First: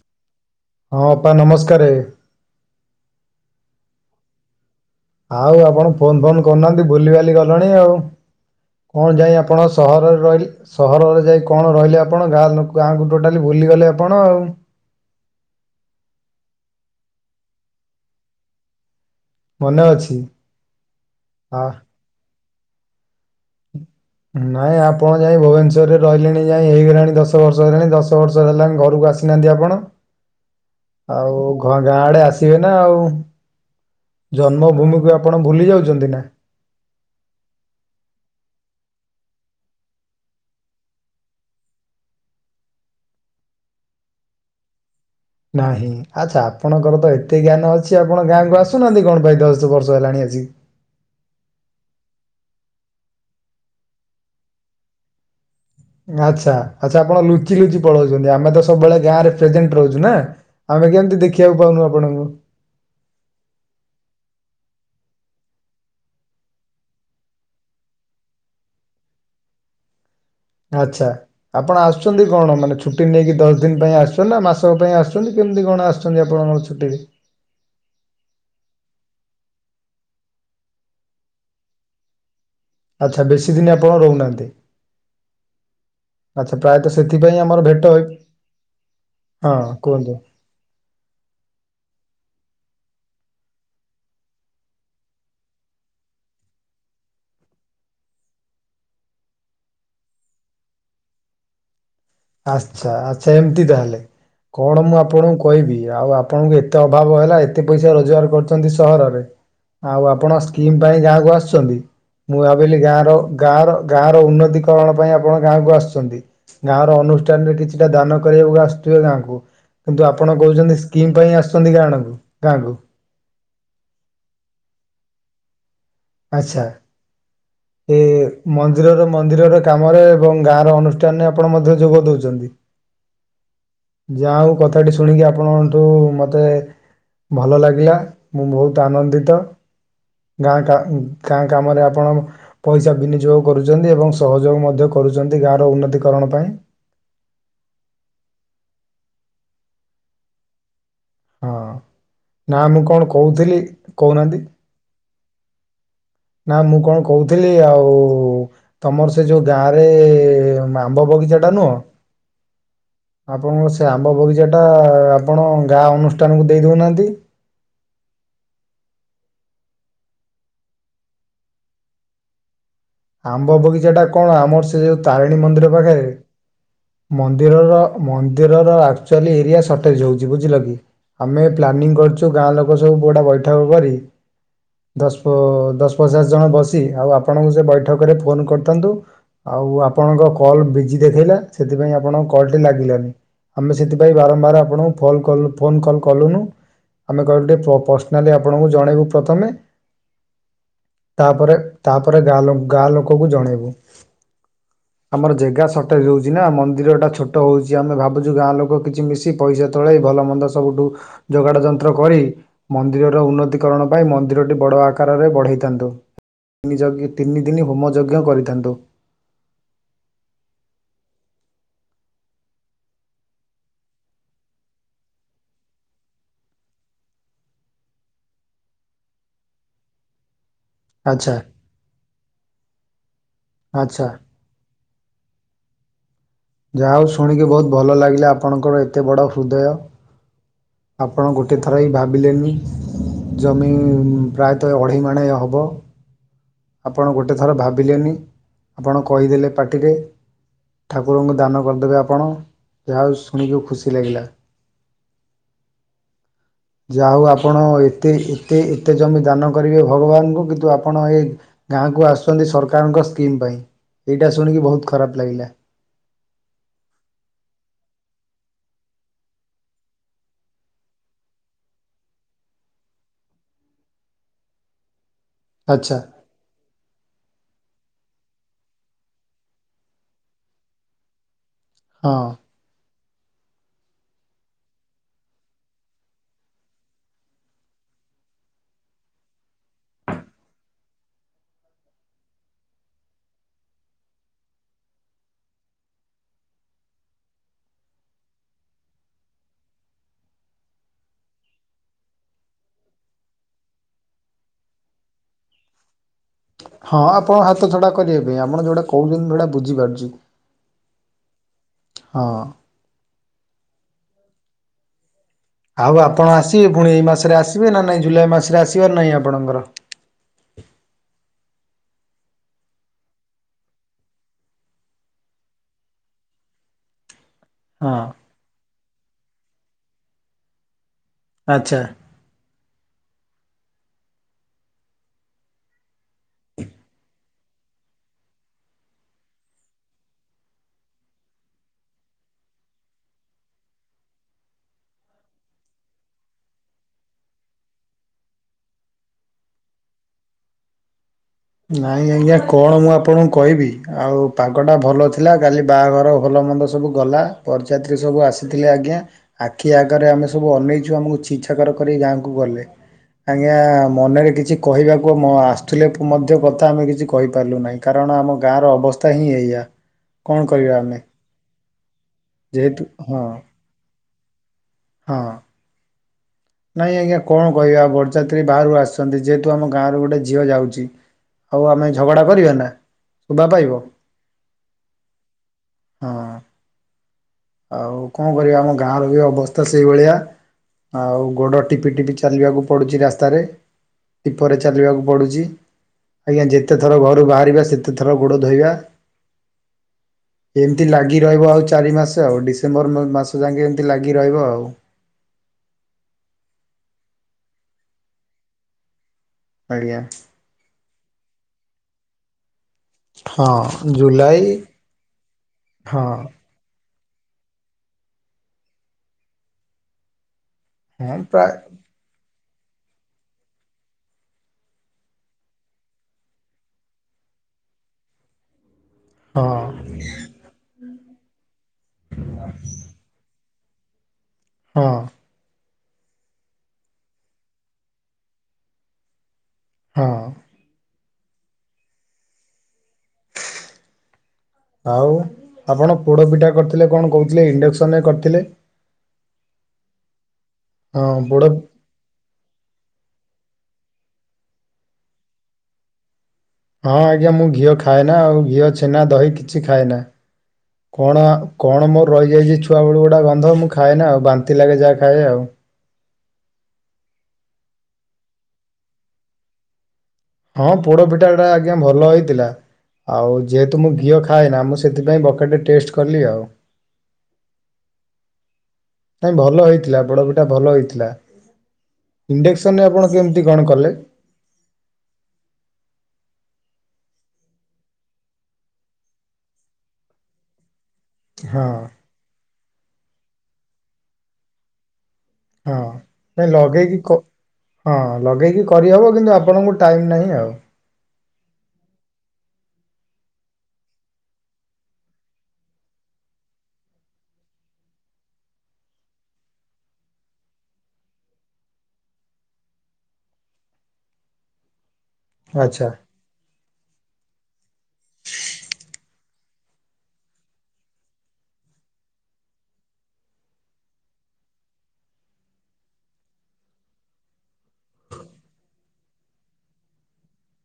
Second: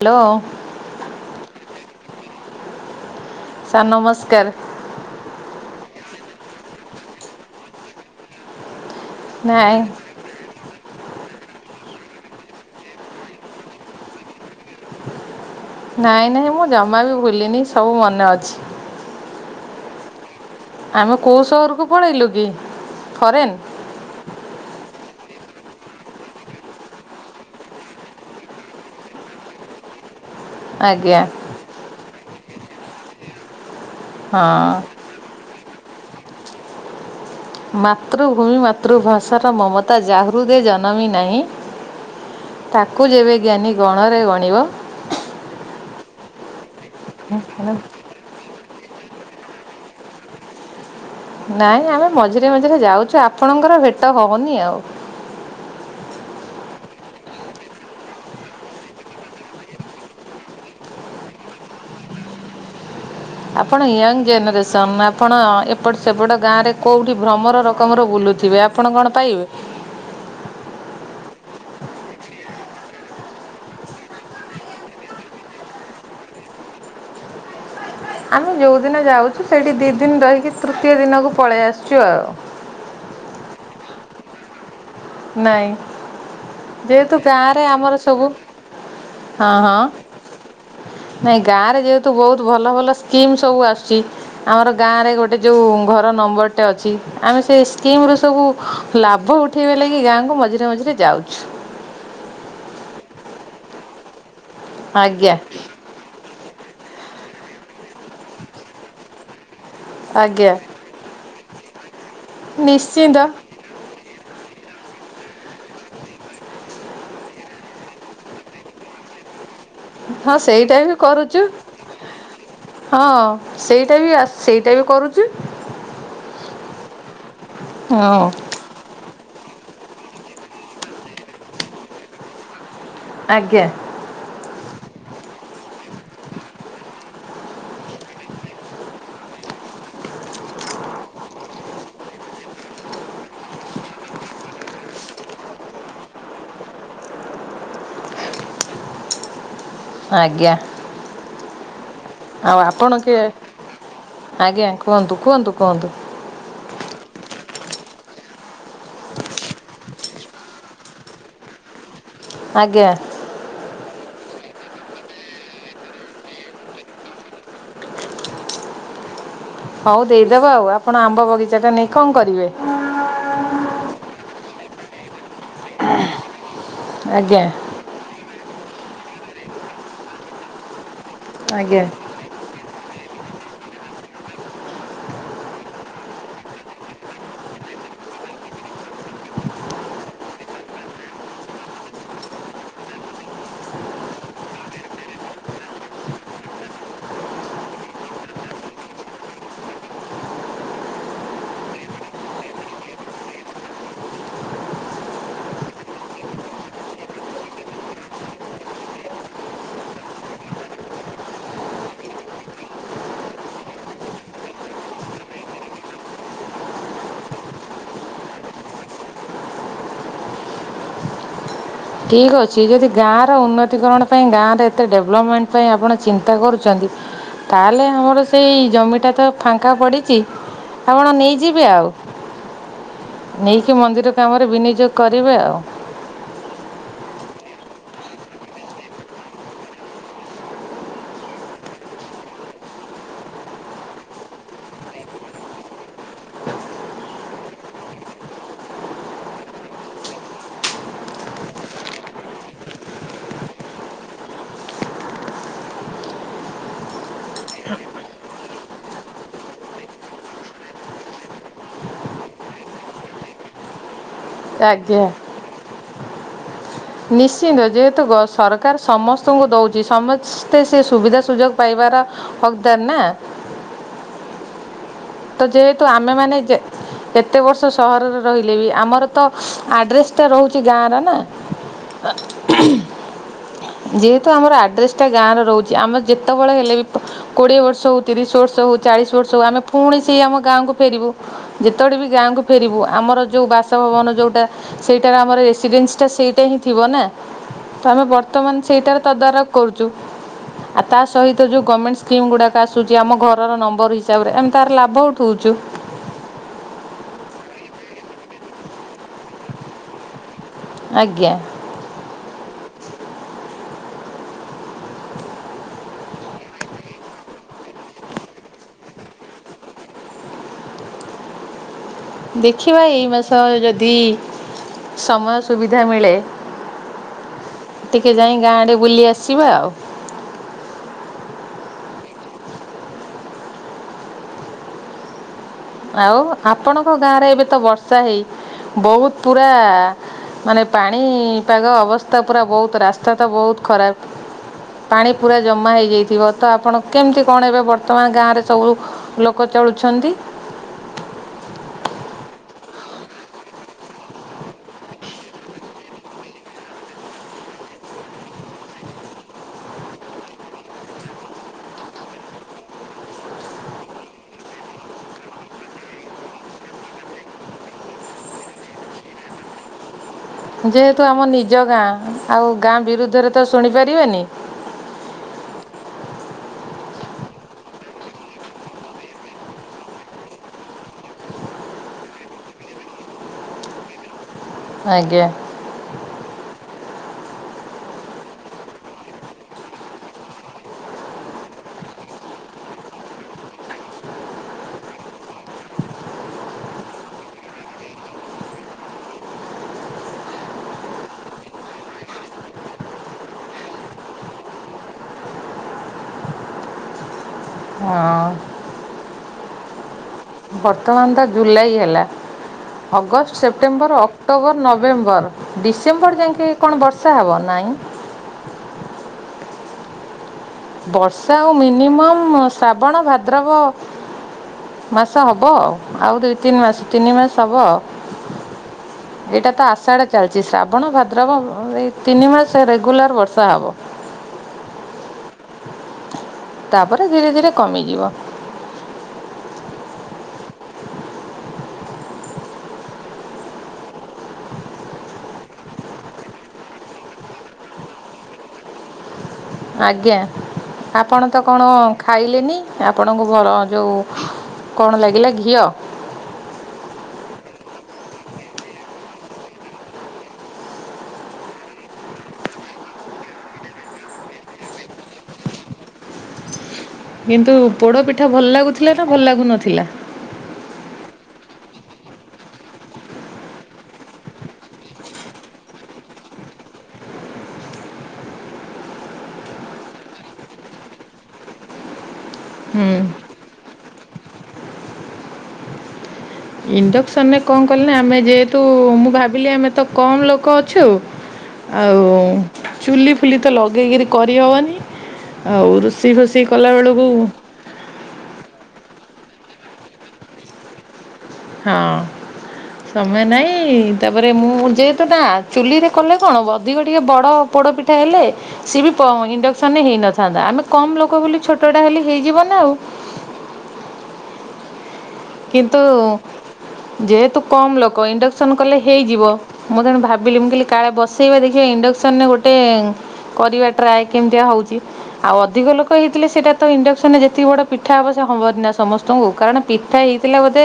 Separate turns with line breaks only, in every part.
Hello
ହଁ ଅପା ନମସ୍କାରେ।
ସାର୍ ନମସ୍କାର।
ଆଉ ଆପଣ ଫୋନ ଫୋନ କରୁନାହାନ୍ତି ବୁଲିିବାଲି ଗଲେଣି ଆଉ। କଣ ଯାଇ ଆପଣ
ନାଇଁ
ସହରରେ ରହି ସହରରେ ଯାଇ କଣ ରହିଲେ ଆପଣ ଗାଁଲୋକ ଗାଁକୁ ଟୋଟାଲି ଭୁଲିଗଲେ ଆପଣ ଆଉ।
ନାଇଁ ନାଇଁ ମୁଁ ଜମା ବି ଭୁଲିନି ସବୁ ମନେ ଅଛି।
ମନେ ଅଛି?
ଆମେ କୋଉ
ଆ
ସହରକୁ ପଳେଇଲୁ କି ଫରେନ୍?
ନାଇଁ ଆପଣ ଯାଇ ଭୁବନେଶ୍ୱରରେ ରହିଲେଣି ଯାଇ ହେଇଗଲାଣି ଦଶ ବର୍ଷ ହେଲାଣି ଦଶ ବର୍ଷ ହେଲାଣି ଘରକୁ ଆସି ନାହାନ୍ତି ଆପଣ।
ହଁ
ଆଉ ଗାଁ ଆଡେ ଆସିବେ ନା ଆଉ
ହଁ
ଜନ୍ମଭୂମିକୁ ଆ ଆପଣ ଭୁଲି ଯାଉଛନ୍ତି ନା।
ମାତୃଭୂମି ମାତୃଭାଷାର ମମତା ଜାହୃଦେ ଜନମୀ ନାହିଁ ତାକୁ ଯେବେ ଜ୍ଞାନୀ ଗଣରେ ଗଣିବ
ନାହିଁ ଆଚ୍ଛା ଆପଣଙ୍କର ତ ଏତେ ଜ୍ଞାନ ଅଛି ଆ ଆପଣ ଗାଁକୁ ଆସୁନାହାନ୍ତି କଣ ପାଇଁ ଦଶ ବର୍ଷ ହେଲାଣି ଆଜି?
ନାଇଁ ଆମେ ମଝିରେ ମଝିରେ ଯାଉଛୁ ଆପଣଙ୍କର ଭେଟ ହବନି ଆଉ।
ଆଚ୍ଛା ଆଚ୍ଛା ଆପଣ ଲୁଚି ଲୁଚି ପଳଉଛନ୍ତି ଆମେ ତ ସବୁବେଳେ ଗାଁ ରେ ପ୍ରେଜେଣ୍ଟ ରହୁଛୁ ନା। ଆମେ କେମତି ଦେଖିବାକୁ ପାଉନୁ ଆପଣଙ୍କୁ?
ଆପଣ ୟଙ୍ଗ୍ ଜେନରେସନ୍ ଆପଣ ଏପଟ ସେପଟ ଗାଁରେ କୋଉଠି ଭ୍ରମର ରକମର ବୁଲୁଥିବେ। ଆ ଆପଣ କଣ ପାଇବେ?
ଆଚ୍ଛା। ଆପଣ ଆସୁଛନ୍ତି କଣ ମାନେ ଛୁଟି ନେଇକି ଦଶ ଦିନ ପାଇଁ ଆସୁଛନ୍ତି ନା ମାସକ ପାଇଁ ଆସୁଛନ୍ତି କେମତି କଣ ଆସ ସୁଛନ୍ତି ଆପଣମାନଙ୍କ ଛୁଟିରେ?
ଆମେ ଯୋଉଦିନ ଯାଉଛୁ ସେଇଠି ଦି ଦିନ ରହିକି ତୃତୀୟ ଦିନକୁ ପଳେଇ ଆସଛୁ ଆଉ।
ଆଚ୍ଛା ବେଶୀ ଦିନ ଆପଣ ରହୁନାହାନ୍ତି?
ନାଇଁ
ଆଚ୍ଛା ପ୍ରାୟତ
ଯେହେତୁ
ସେଥିପାଇଁ
ଗାଁରେ
ଆମର ଭେଟ ହେଇ
ସବୁ
ହଁ କୁହନ୍ତୁ।
ନାଇଁ ଗାଁ ରେ ଯେହେତୁ ବହୁତ ଭଲ ଭଲ ସ୍କିମ୍ ସବୁ ଆସୁଛି। ଆମର ଗାଁରେ ଗୋଟେ ଯେଉ ଘର ନମ୍ବର୍ ଟେ ଅଛି ଆମେ ସେ ସ୍କିମ୍ ରୁ ସବୁ ଲାଭ ଉଠେଇବା ଲାଗି ଗାଁକୁ ମଝିରେ ମଝିରେ ଯାଉଛୁ।
ଆଚ୍ଛା ଆଚ୍ଛା ଏମତି ତାହେଲେ କଣ ମୁଁ
ଆଜ୍ଞା
ଆପଣଙ୍କୁ କହିବି। ଆଉ ଆ ଆପଣଙ୍କୁ ଏତେ ଅଭାବ ହେଲା ଏତେ ପଇସା ରୋଜଗାର କରୁଛନ୍ତି ସହରରେ। ଆଉ ଆପଣ
ଆଜ୍ଞା
ସ୍କିମ୍ ପାଇଁ ଗାଁକୁ ଆସୁଛନ୍ତି। ମୁଁ ଭାବିଲି ଗାଁ ର
ନିଶ୍ଚିନ୍ତ
ଗାଁ ର ଗାଁ ର ଉନ୍ନତିକରଣ ପାଇଁ ଆପଣ ଗାଁକୁ ଆସୁଛନ୍ତି। ଗାଁର ଅନୁଷ୍ଠାନରେ କିଛିଟା ଦାନ କରିବାକୁ ଆସୁଥିବେ ଗାଁକୁ। କିନ୍ତୁ
ହଁ
ଆପଣ
ସେଇଟା
କହୁଛନ୍ତି
ବି
ସ୍କିମ୍ ପାଇଁ
କରୁଛୁ।
ଆସୁଛନ୍ତି ଗାଁଣ କୁ ଗାଁକୁ।
ହଁ ସେଇଟା ବି ଆ, ସେଇଟା ବି କରୁଛି।
ଆଚ୍ଛା ଏ,
ହଁ
ମନ୍ ନ୍ଦିରର ମନ୍ଦିରର କାମରେ ଏବଂ ଗାଁ ର ଅନୁଷ୍ଠାନରେ ଆପଣ ମଧ୍ୟ ଯୋଗ ଦଉଚନ୍ତି।
ଆଜ୍ଞା।
ଯା ହଉ କଥାଟି ଶୁଣିକି ଆପଣଙ୍କଠୁ ମୋତେ ଭଲ ଲାଗିଲା। ମୁଁ ବହୁତ ଆନନ୍ଦିତ। ଗାଁ ଟା ଗାଁ କାମରେ ଆପଣ ପଇସା ବିନିଯୋଗ କରୁଛନ୍ତି ଏବଂ ସହଯୋଗ ମଧ୍ୟ କରୁଛନ୍ତି ଗାଁର ଉନ୍ନତିକରଣ ପାଇଁ।
ଆଜ୍ଞା।
ହଁ,
ଆଉ
ନା ମୁଁ
ଆପଣ
କଣ
କିଏ
କହୁଥିଲି, କହୁନାହାନ୍ତି।
ଆଜ୍ଞା କୁହନ୍ତୁ, କୁହନ୍ତୁ, କୁହନ୍ତୁ।
ନା ମୁଁ କଣ କହୁଥିଲି ଆଉ ତୋମର ସେ ଯୋଉ ଗାଁ ରେ ଆମ୍ବ ବଗିଚା ଟା ନୁହଁ।
ଆଜ୍ଞା।
ଆପଣଙ୍କ ସେ ଆମ୍ବ ବଗିଚାଟା ଆପଣ ଗାଁ ଅନୁଷ୍ଠାନକୁ ଦେଇ ଦେଉନାହାଁନ୍ତି?
ହଉ ଦେଇଦବା ଆଉ। ଆପଣ ଆମ୍ବ ବଗିଚା ଟା ନେଇ କଣ କରିବେ?
ଆମ୍ବ ବଗିଚା ଟା କଣ ଆମର ସେ ଯୋଉ ତାରିଣୀ ମନ୍ଦିର ପାଖରେ
ଆଜ୍ଞା
ମନ୍ଦିରର ମନ୍ଦିରରଚୁ ଏରିଆ ସଟେଜ୍ ହଉଛି ବୁଝିଲ କି। ଆମେ
ଆଜ୍ଞା
ପ୍ଲାନିଂ କରିଛୁ ଛୁ ଗାଁ ଲୋକ ସବୁ [unintelligible] ବୈଠକ କରି। ଦଶ ପ-ଦଶ ପଚାଶ ଜଣ ବସି ଆଉ ଆପଣଙ୍କୁ ସେ ବୈଠକରେ ଫୋନ୍ କରିଥାନ୍ତୁ। ଆଉ ଆପଣଙ୍କ କଲ୍ ବିଜି ଦେଖେଇଲା ସେଥିପାଇଁ ଆପଣଙ୍କ କଲ୍ ଟି ଲାଗିଲାନି। ଆମେ ସେଥିପାଇଁ ବାରମ୍ବାର ଆପଣଙ୍କୁ ଫୋଲ୍ କଲୁ ଫୋନ୍ କଲ୍ କଲୁନୁ। ଆମେ କହିଲୁ ଟିକେ ପ-ପର୍ସନାଲି ଆପଣଙ୍କୁ ଜଣେଇବୁ ପ୍ରଥମେ। ତାପରେ ତାପରେ ଗାଁ ଲୋ-ଗାଁ ଲୋକକୁ ଜଣେଇବୁ।
ହ
ଆମର ଜେଗା ସଟେଜ୍ ହଉଛି ନା, ମନ୍ଦିର ଟା ଛୋଟ ହଉଛି। ଆମେ ଭାବୁଛୁ ଗାଁ ଲୋକ କିଛି ମିଶି ପଇସା ତଳେଇ ଭଲ ମନ୍ଦ ସବୁଠୁ ଯୋଗାଡ ଯନ୍ତ୍ର କରି ମନ୍ଦିରର ଉନ୍ନତିକରଣ ପାଇଁ ମନ୍ଦିରଟି ବଡ ଆକାରରେ ବଢେଇଥାନ୍ତୁ ନିଜ ତିନି ତିିନି ଦିନ ହୋମ ଯଜ୍ଞ କରିଥାନ୍ତୁ।
ଠିକ୍ ଅଛି ଯଦି ଗାଁର ଉନ୍ନତିକରଣ ପାଇଁ ଗାଁର ଏତେ ଡେଭଲପମେଣ୍ଟ ପାଇଁ ଆପଣ ଚିନ୍ତା କରୁଛନ୍ତି। ତାହେଲେ ଆମର ସେଇ ଜମିଟା ତ ଫାଙ୍କା ପଡ଼ିଛି ଆପଣ
ଆଚ୍ଛା
ନେଇଯିବେ ଆଉ। ନେଇକି
ଆଚ୍ଛା
ମନ୍ଦିର କାମରେ ବିନିଯୋଗ କରିବେ ଆଉ।
ଯାହା ହଉ ଶୁଣିକି ବହୁତ୍ ଭଲ ଲାଗିଲା ଆପଣଙ୍କର ଏତେ ବଡ଼ ହୃଦୟ। ଆପଣ ଗୋଟିଏ ଥର ହିଁ ଭାବିଲେନି ଜମି ପ୍ରାୟତଃ ଅଢ଼େଇ ମାଣେ ହେବ ଆପଣ ଗୋଟେ ଥର ଭାବିଲେନି ଆପଣ କହିଦେଲେ ପାଟିରେ ଠାକୁରଙ୍କୁ ଦାନ କରିଦେବେ ଆପଣ ଯାହା ହଉ ଶୁଣିକି ଖୁସି ଲାଗିଲା। ଯାହା ହେଉ ଆପଣ ଏତେ ଏତେ ଏତେ ଜମି ଦାନ କରିବେ ଭଗବାନଙ୍କୁ କିନ୍ତୁ ଆପଣ ଏ ଗାଁକୁ ଆସୁଛନ୍ତି ସରକାରଙ୍କ ସ୍କିମ୍ ପାଇଁ ଏଇଟା ଶୁଣିକି ବହୁତ୍
ଆଜ୍ଞା
ଖରାପ ଲାଗିଲା।
ନିଶ୍ଚିନ୍ତ ଯେହେତୁ ସରକାର ସମସ୍ତଙ୍କୁ ଦେଉଛି ସମ ସ୍ତେ ସେ ସୁବିଧା ସୁଯୋଗ ପାଇବାର ହକଦାର ନାଁ। ତ ଯେହେତୁ
ଆଚ୍ଛା
ଆମେ ମାନେ ଯେ କେତେ ବର୍ଷ ସହରରେ ରହିଲେ ବି ଆମର ତ ଆଡ୍ରେସ ଟା ରହୁଛି ଗାଁ ର ନା।
ହଁ
ଯେହେତୁ ଆମର ଆଡ୍ରେସଟା ଗାଁରେ ରହୁଛି ଆମର ଯେତେବେଳେ ହେଲେ ବି କୋଡିଏ ବର୍ଷ ହଉ ତିରିଶ ବର୍ଷ ହଉ ଚାଳିଶ ବର୍ଷ ହଉ ଆମେ ପୁଣି ସେଇ ଆମ ଗାଁକୁ ଫେରିବୁ। ଯେତେବେ ବି ଗାଁକୁ ଫେରିବୁ ଆମର ଯୋଉ ବାସଭବନ ଯୋଉଟା ସେଇଟାର ଆମର ରେସିଡେନ୍ସଟା ସେଇଟା ହିଁ ଥିବ ନା। ତ ଆମେ ବର୍ତ୍ତମାନ ସେଇଟାରେ ତଦାରଖ କରୁଛୁ। ଆଉ ତା ସହିତ ଯେଉଁ ଗମେଣ୍ଟ ସ୍କିମ୍ ଗୁଡ଼ାକ ଆସୁଛି ଆମ ଘରର ନମ୍ବର ହିସାବରେ ଏମିତି ତାର ଲାଭ ଉଠଉଛୁ।
ହଁ ଆପଣ ହାତ ଛଡ଼ା କରିବା ପାଇଁ ଆପଣ ଯେଉଁଟା କହୁଛନ୍ତି ମୁଁ ସେଟା ବୁଝିପାରୁଛି।
ଆଜ୍ଞା।
ହଁ। ଆଉ ଆପଣ ଆସିବେ ପୁଣି ଏଇ ମାସରେ ଆସିବେ ନା ନାହିଁ ଜୁଲାଇ ମାସରେ ଆସିବାର ନାହିଁ ଆପଣଙ୍କର?
ଦେଖିବା ଏଇ ମାସ ଯଦି ସମୟ ସୁବିଧା ମିଳେ
ହଁ
ଟିକେ ଯାଇ ଗାଁ ଆଡେ ବୁଲି ଆସିବା ଆଉ।
ଆଚ୍ଛା।
ଆଉ ଆପଣଙ୍କ ଗାଁ ରେ ଏବେ ତ ବର୍ଷା ହେଇ ବହୁତ ପୁରା ମାନେ ପାଣିପାଗ ଅବସ୍ଥା ପୁରା ବହୁତ୍ ରାସ୍ତା ତ ବହୁତ୍ ଖରାପ ପାଣି ପୁରା ଜମା ହେଇଯାଇଥିବ ତ ଆପଣ କେମିତି କଣ ଏବେ ବର୍ତ୍ତମାନ ଗାଁ ରେ ସବୁ ଲୋକ ଚଳୁଛନ୍ତି?
ନାଇଁ ଆଜ୍ଞା କଣ ମୁଁ ଆପଣଙ୍କୁ କହିବି ଆଉ ପାଗଟା ଭଲ ଥିଲା କାଲି ବାହାଘର ଭଲ ମନ୍ଦ ସବ୍ ସବୁ ଗଲା ବରଯାତ୍ରୀ ସବୁ ଆସିଥିଲେ ଆଜ୍ଞା। ଆଖି ଆଗରେ ଆମେ ସବୁ ଅନେଇଛୁ ଆମକୁ ଛି ଛାକର କରିକି ଗାଁକୁ ଗଲେ। ଆଜ୍ଞା ମନରେ କିଛି କହିବାକୁ ମ ଆସୁଥିଲେ ମଧ୍ୟ କଥା ଆମେ କିଛି କହିପାରିଲୁ ନାହିଁ କାରଣ ଆମ ଗାଁର ଅବସ୍ଥା ହିଁ ଏଇଆ। କଣ କରିବା ଆମେ
ଯେହେତୁ ଆମ ନିଜ ଗାଁ ଆଉ ଗାଁ
ଯେହେତୁ ହଁ।
ବିରୁଦ୍ଧରେ ତ ଶୁଣିପାରିବାନି।
ହଁ। ନାଇଁ ଆଜ୍ଞା କଣ କହିବା ବରଯାତ୍ରୀ ବାହାରୁ ଆସିଛନ୍ତି ଯେହେତୁ ଆମ ଗାଁ ରୁ ଗୋଟେ ଝିଅ ଯାଉଛି। ଆଉ ଆମେ ଝଗଡ଼ା କରିବା ନା ଶୋଭା ପାଇବ।
ଆଜ୍ଞା।
ହଁ। ଆଉ କଣ କରିବା ଆମ ଗାଁର ବି ଅବସ୍ଥା ସେଇଭଳିଆ। ଆଉ ଗୋଡ଼ ଟିପି ଟିପି ଚାଲିବାକୁ ପଡ଼ୁଛି ରାସ୍ତାରେ। ଟିପରେ ଚାଲିବାକୁ ପଡ଼ୁଛି। ଆଜ୍ଞା ଯେତେ ଥର ଘରୁ ବାହାରିବା ସେତେ ଥର ଗୋଡ଼ ଧୋଇବା। ଏମିତି ଲାଗି ରହିବ ଆଉ ଚାରି ମାସ ସେ ଆଉ ଡିସେମ୍ବର ମ୍ ମାସ ଯାକେ ଏମିତି ଲାଗି ରହିବ ଆଉ।
ହଁ।
ଆଜ୍ଞା।
ବର୍ତ୍ତମାନ ତ ଜୁଲାଇ ହେଲା। ଅଗଷ୍ଟ,
ହଁ
ସେପ୍ଟେମ୍ବର,
ଜୁଲାଇ
ଅକ୍ଟୋବର, ନଭେମ୍ବର,
ହଁ
ଡିସେମ୍ବର ଯାଇକି କଣ ବର୍ଷା ହେବ ନାହିଁ?
ହଁ
ବର୍ଷା ଆଉ
ପ୍ରାୟ
ମିନିମମ୍ ଶ୍ରାବଣ, ଭାଦ୍ରବ ମାସ ହବ ଆଉ ଦୁଇ ତିନି ମାସ ତିନି ମାସ ହବ ଆଉ।
ହଁ
ଏଇଟା ତ ଆଶାଢ ଚାଲିଛି ଶ୍ରାବଣ ଭାଦ୍ରବ ବ ଏଇ ତିନି ମାସ ରେଗୁଲାର ବର୍ଷା ହବ।
ହଁ।
ତାପରେ ଧୀରେ ଧୀରେ କମିଯିବ।
ହଁ। ଆଉ ଆପଣ ପୋଡ଼ ପିଠା କରିଥିଲେ କଣ କହୁଥିଲେ ଇଣ୍ଡକ୍ସନରେ କରିଥିଲେ?
ଆଜ୍ଞା
ହଁ
ଆପଣ ତ
ପୋଡ଼
କଣ ଖାଇଲେନି ଆପଣଙ୍କୁ ଭ ଯୋଉ କଣ ଲାଗିଲା ଘିଅ?
ହଁ ଆଜ୍ଞା ମୁଁ ଘିଅ ଖାଏନା ଆଉ ଘିଅ ଛେନା ଦହି କିଛି ଖାଏନା। କଣ କଣ ମୋର ରହିଯାଇଛି ଛୁଆବେଳୁ ଗୁଡ଼ା ଗନ୍ଧ ମୁଁ ଖାଏ ନା ଆଉ ବାନ୍ତି ଲାଗେ ଯାହା ଖାଏ ଆଉ।
କିନ୍ତୁ ପୋଡ଼ ପିଠା ଭଲ ଲାଗୁଥିଲା ନା ଭଲ ଲାଗୁନଥିଲା?
ହଁ ପୋଡ଼ପିଠା ଟା ଆଜ୍ଞା ଭଲ ହେଇଥିଲା। ଆଉ ଯେହେତୁ ମୁଁ ଘିଅ ଖାଏ ନା ମୁଁ ସେଥିପାଇଁ ବକଟେ ଟେଷ୍ଟ କଲି ଆଉ। ନାଇଁ ଭଲ ହେଇଥିଲା ପୋଡ଼ପିଠା ଭଲ ହେଇଥିଲା। ଇଣ୍ଡକ୍ସନରେ
ହୁଁ
ଆପଣ କେମିତି କଣ କଲେ?
ଇଣ୍ଡକ୍ସନରେ କଣ କଲି ନା ଆମେ ଯେହେତୁ ମୁଁ ଭାବିଲି ଆମେ ତ କମ୍ ଲୋକ ଅଛୁ
ହଁ
ଆଉ ଚୁଲି ଫୁଲି ତ ଲଗେଇକିରି କରିହବନି। ଆଉ
ହଁ।
ରୋଷେଇ ଫୋଷେଇ
ନାଇଁ ଲଗେଇକି
କଲାବେଳକୁ
କ ହଁ ଲଗେଇକି କରିହବ କିନ୍ତୁ ଆପଣଙ୍କୁ ଟାଇମ୍ ନାହିଁ ଆଉ।
ହଁ। ସମୟ ନାଇଁ ତାପରେ ମୁଁ ଯେହେତୁ ନା ଚୁଲିରେ କଲେ କଣ ଅଧିକ ଟିକେ ବଡ ପୋଡ ପିଠା ହେଲେ ସିଏ ବି ପ ଇଣ୍ଡକ୍ସନ ରେ ହେଇନଥାନ୍ତା, ଆମେ କମ ଲୋକ ବୋଲି ଛୋଟଟା ହେଲେ ହେଇଯିବ ନା ଆଉ। କିନ୍ତୁ
ଆଚ୍ଛା।
ଯେହେତୁ କମ୍ ଲୋକ ଇଣ୍ଡକ୍ସନ୍ କଲେ ହେଇଯିବ। ମୁଁ ତେଣୁ ଭାବିଲି ମୁଁ କହିଲି କାଳେ ବସେଇବା ଦେଖିବା ଇଣ୍ଡେକ୍ସନ୍ ରେ ଗୋଟେ କରିବା ଟ୍ରାଏ କେମିତିଆ ହଉଛି। ଆଉ ଅଧିକ ଲୋକ ହେଇଥିଲେ ସେଇଟା ତ ଇଣ୍ଡକ୍ସନ ରେ ଯେତିକି ବଡ ପିଠା ହବ ସେ ହବନି ନା ସମସ୍ତଙ୍କୁ। କାରଣ ପି ହେଇ ଥିଲା ବୋଧେ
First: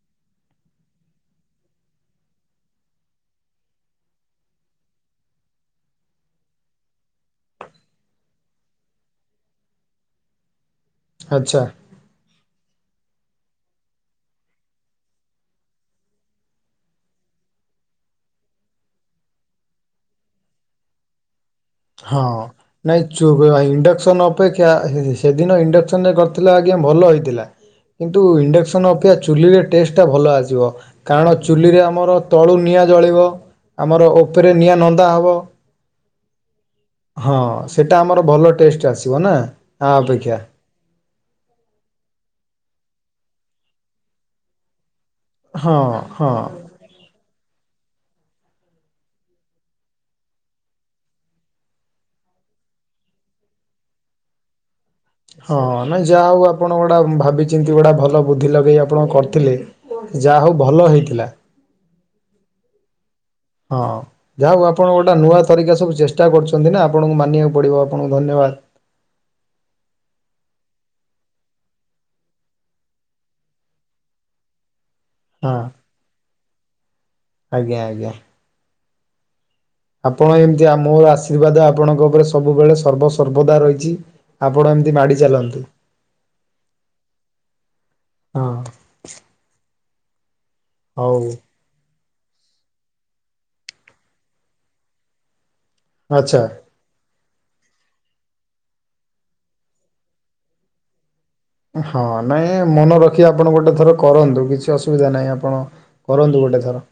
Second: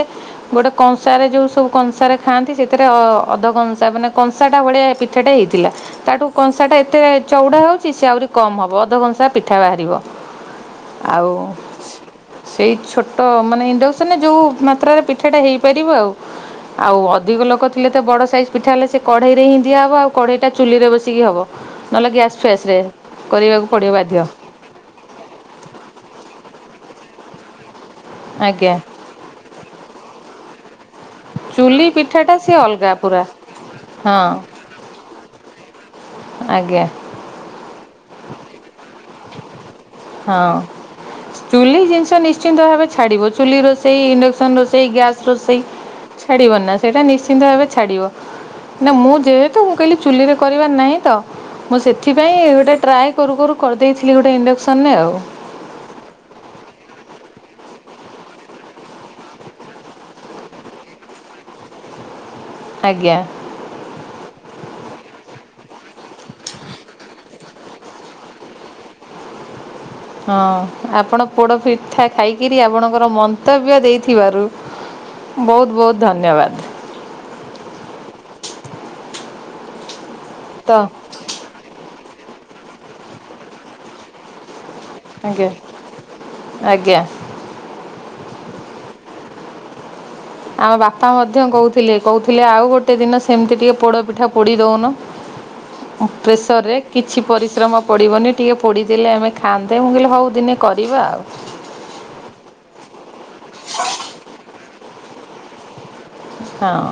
ଗୋଟେ କଂସାରେ ଯୋଉ ସବୁ କଂସାରେ ଖାଆନ୍ତି, ସେଥିରେ ଅ ଅଧ କଂସା ମାନେ କଂସା ଟା ଭଳିଆ ତଟା ହେଇଥିଲା। ତାଠୁ କଂସା ଟା ଏତେ ଚଉଡା ହଉଛି ସେ ଆହୁରି କମ ହବ ଅଧ କଂସା ପିଠା ବାହାରିବ। ଆଉ
ଆଚ୍ଛା
ସେଇ ଛୋଟ ମାନେ ଇଣ୍ଡୋ ଯୋଉ ମାତ୍ରାରେ ପିଠାଟା ହେଇପାରିବ ଆଉ। ଆଉ ଅଧିକ ଲୋକ ଥିଲେ ତ ବଡ ସାଇଜ୍ ପିଠା ହେଲେ ସେ କଢେଇ ରେ ହିଁ ଦିଆହେବ ଆଉ କଢେଇ ଟା ଚୁଲିରେ ବସିକି ହବ। ନହେଲେ
ହଁ
ଗ୍ୟାସ୍ ଫ୍ୟାସ୍ ରେ
ନାଇଁ ଚୁ
କରିବାକୁ ପଡ଼ିବ ବାଧ୍ୟ।
ଇଣ୍ଡକ୍ସନ ଅପେକ୍ଷା ଅକ୍ଷା ସେଦିନ ଇଣ୍ଡକ୍ସନ କରିଥିଲା ଆଜ୍ଞା ଭଲ ହେଇଥିଲା କିନ୍ତୁ
ଆଜ୍ଞା
ଇଣ୍ଡକ୍ସନ୍ ଅପେକ୍ଷା ଚୁଲିରେ ଟେଷ୍ଟ ଟା ଭଲ ଆସିବ। କାରଣ ଚୁଲିରେ
ଚୁଲି
ଆମର
ପିଠାଟା ସିଏ
ତଳୁ ନିଆଁ
ଅଲଗା ପୁରା
ଜଳିବ ଆମର
ହଁ
ଓପରେ ନିଆଁ ନନ୍ଦା ହେବ।
ଆଜ୍ଞା
ହଁ ସେଟା ଆମର ଭଲ ଟେଷ୍ଟ ଆସିବ ନା। ଆ ଅପେକ୍ଷା
ହଁ ଚୁଲି ଜିନିଷ ନିଶ୍ଚିନ୍ତ ଭାବେ ଛାଡିବ ଚୁଲି ରୋଷେଇ ଇଣ୍ଡକ୍ସନ ରୋଷେଇ ଗ୍ୟାସ ରୋଷେଇ
ହଁ ହଁ
ଛାଡିବ ନା ସେଇଟା ନିଶ୍ଚିନ୍ତ ଭାବେ ଛାଡିବ। ନା ମୁଁ ଯେହେତୁ ମୁଁ କହିଲି ଚୁଲିରେ କରିବାର ନାହିଁ ତ। ମୁଁ ସେଥିପାଇଁ ଗୋଟେ ଟ୍ରାଏ କରୁ କରୁ କରିଦେଇଥିଲି ଗୋଟେ ଇଣ୍ଡକ୍ସନରେ ଆଉ।
ହଁ ନାଇଁ ଯାହା ହଉ ଆପଣ ଗୋଟେ ଭାବିଚିନ୍ତି ଗୋଟେ ଭଲ ବୁଦ୍ଧି ଲଗେଇ ଆପଣ କରିଥିଲେ। ଯାହା ହଉ ଭଲ ହେଇଥିଲା।
ଆଜ୍ଞା
ହଁ ଯା ହଉ ଆପଣ ଗୋଟେ ନୂଆ ତରିକା ସବୁ ଚେଷ୍ଟା କରୁଛନ୍ତି ନା ଆପଣଙ୍କୁ ମାନିବାକୁ ପଡିବ ଆପଣଙ୍କୁ ଧନ୍ୟବାଦ।
ହଁ ଆପଣ ପୋଡ଼ପିଠା ଖାଇକିରି ଆପଣଙ୍କର ମନ୍ତବ୍ୟ ଦେଇଥିବାରୁ
ହଁ
ବହୁତ ବହୁତ ଧନ୍ୟବାଦ।
ଆଜ୍ଞା ଆଜ୍ଞା ଆପଣ ଏମିତି
ତ
ମୋର ଆଶୀର୍ବାଦ ଆପଣଙ୍କ ଉପରେ ସବୁବେଳେ ସର୍ବ ସର୍ବଦା ରହିଛି। ଆପଡ଼ ଏମିତି ମାଡି
ଆଜ୍ଞା
ଚାଲନ୍ତୁ।
ଆଜ୍ଞା
ହଁ
ଆମ ବାପା
ହଉ
ମଧ୍ୟ କହୁ ଥିଲେ କହୁଥିଲେ ଆଉ ଗୋଟେ ଦିନ ସେମିତି ଟିକେ ପୋଡ଼ପିଠା ପୋଡ଼ି ଦଉନ।
ଆଚ୍ଛା।
ପ୍ରେସରେ କିଛି ପରିଶ୍ରମ ପଡ଼ିବନି ଟିକେ ପୋଡ଼ିଦଲେ ଆମେ ଖାଆନ୍ତେ ମୁଁ କହିଲି ହଉ ଦିନେ କରିବା ଆଉ।
ହଁ ନାଇଁ ମନେ ରଖି ଆପଣ ଗୋଟେ ଥର କରନ୍ତୁ କିଛି ଅସୁବିଧା ନାହିଁ ଆପଣ କରନ୍ତୁ ଗୋଟେ
ହଁ
ଥର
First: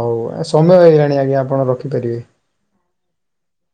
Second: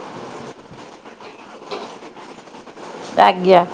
ହଉ ସମୟ ହେଇଗଲାଣି ଆଜ୍ଞା ଆପଣ ରଖିପାରିବେ।
ଆଜ୍ଞା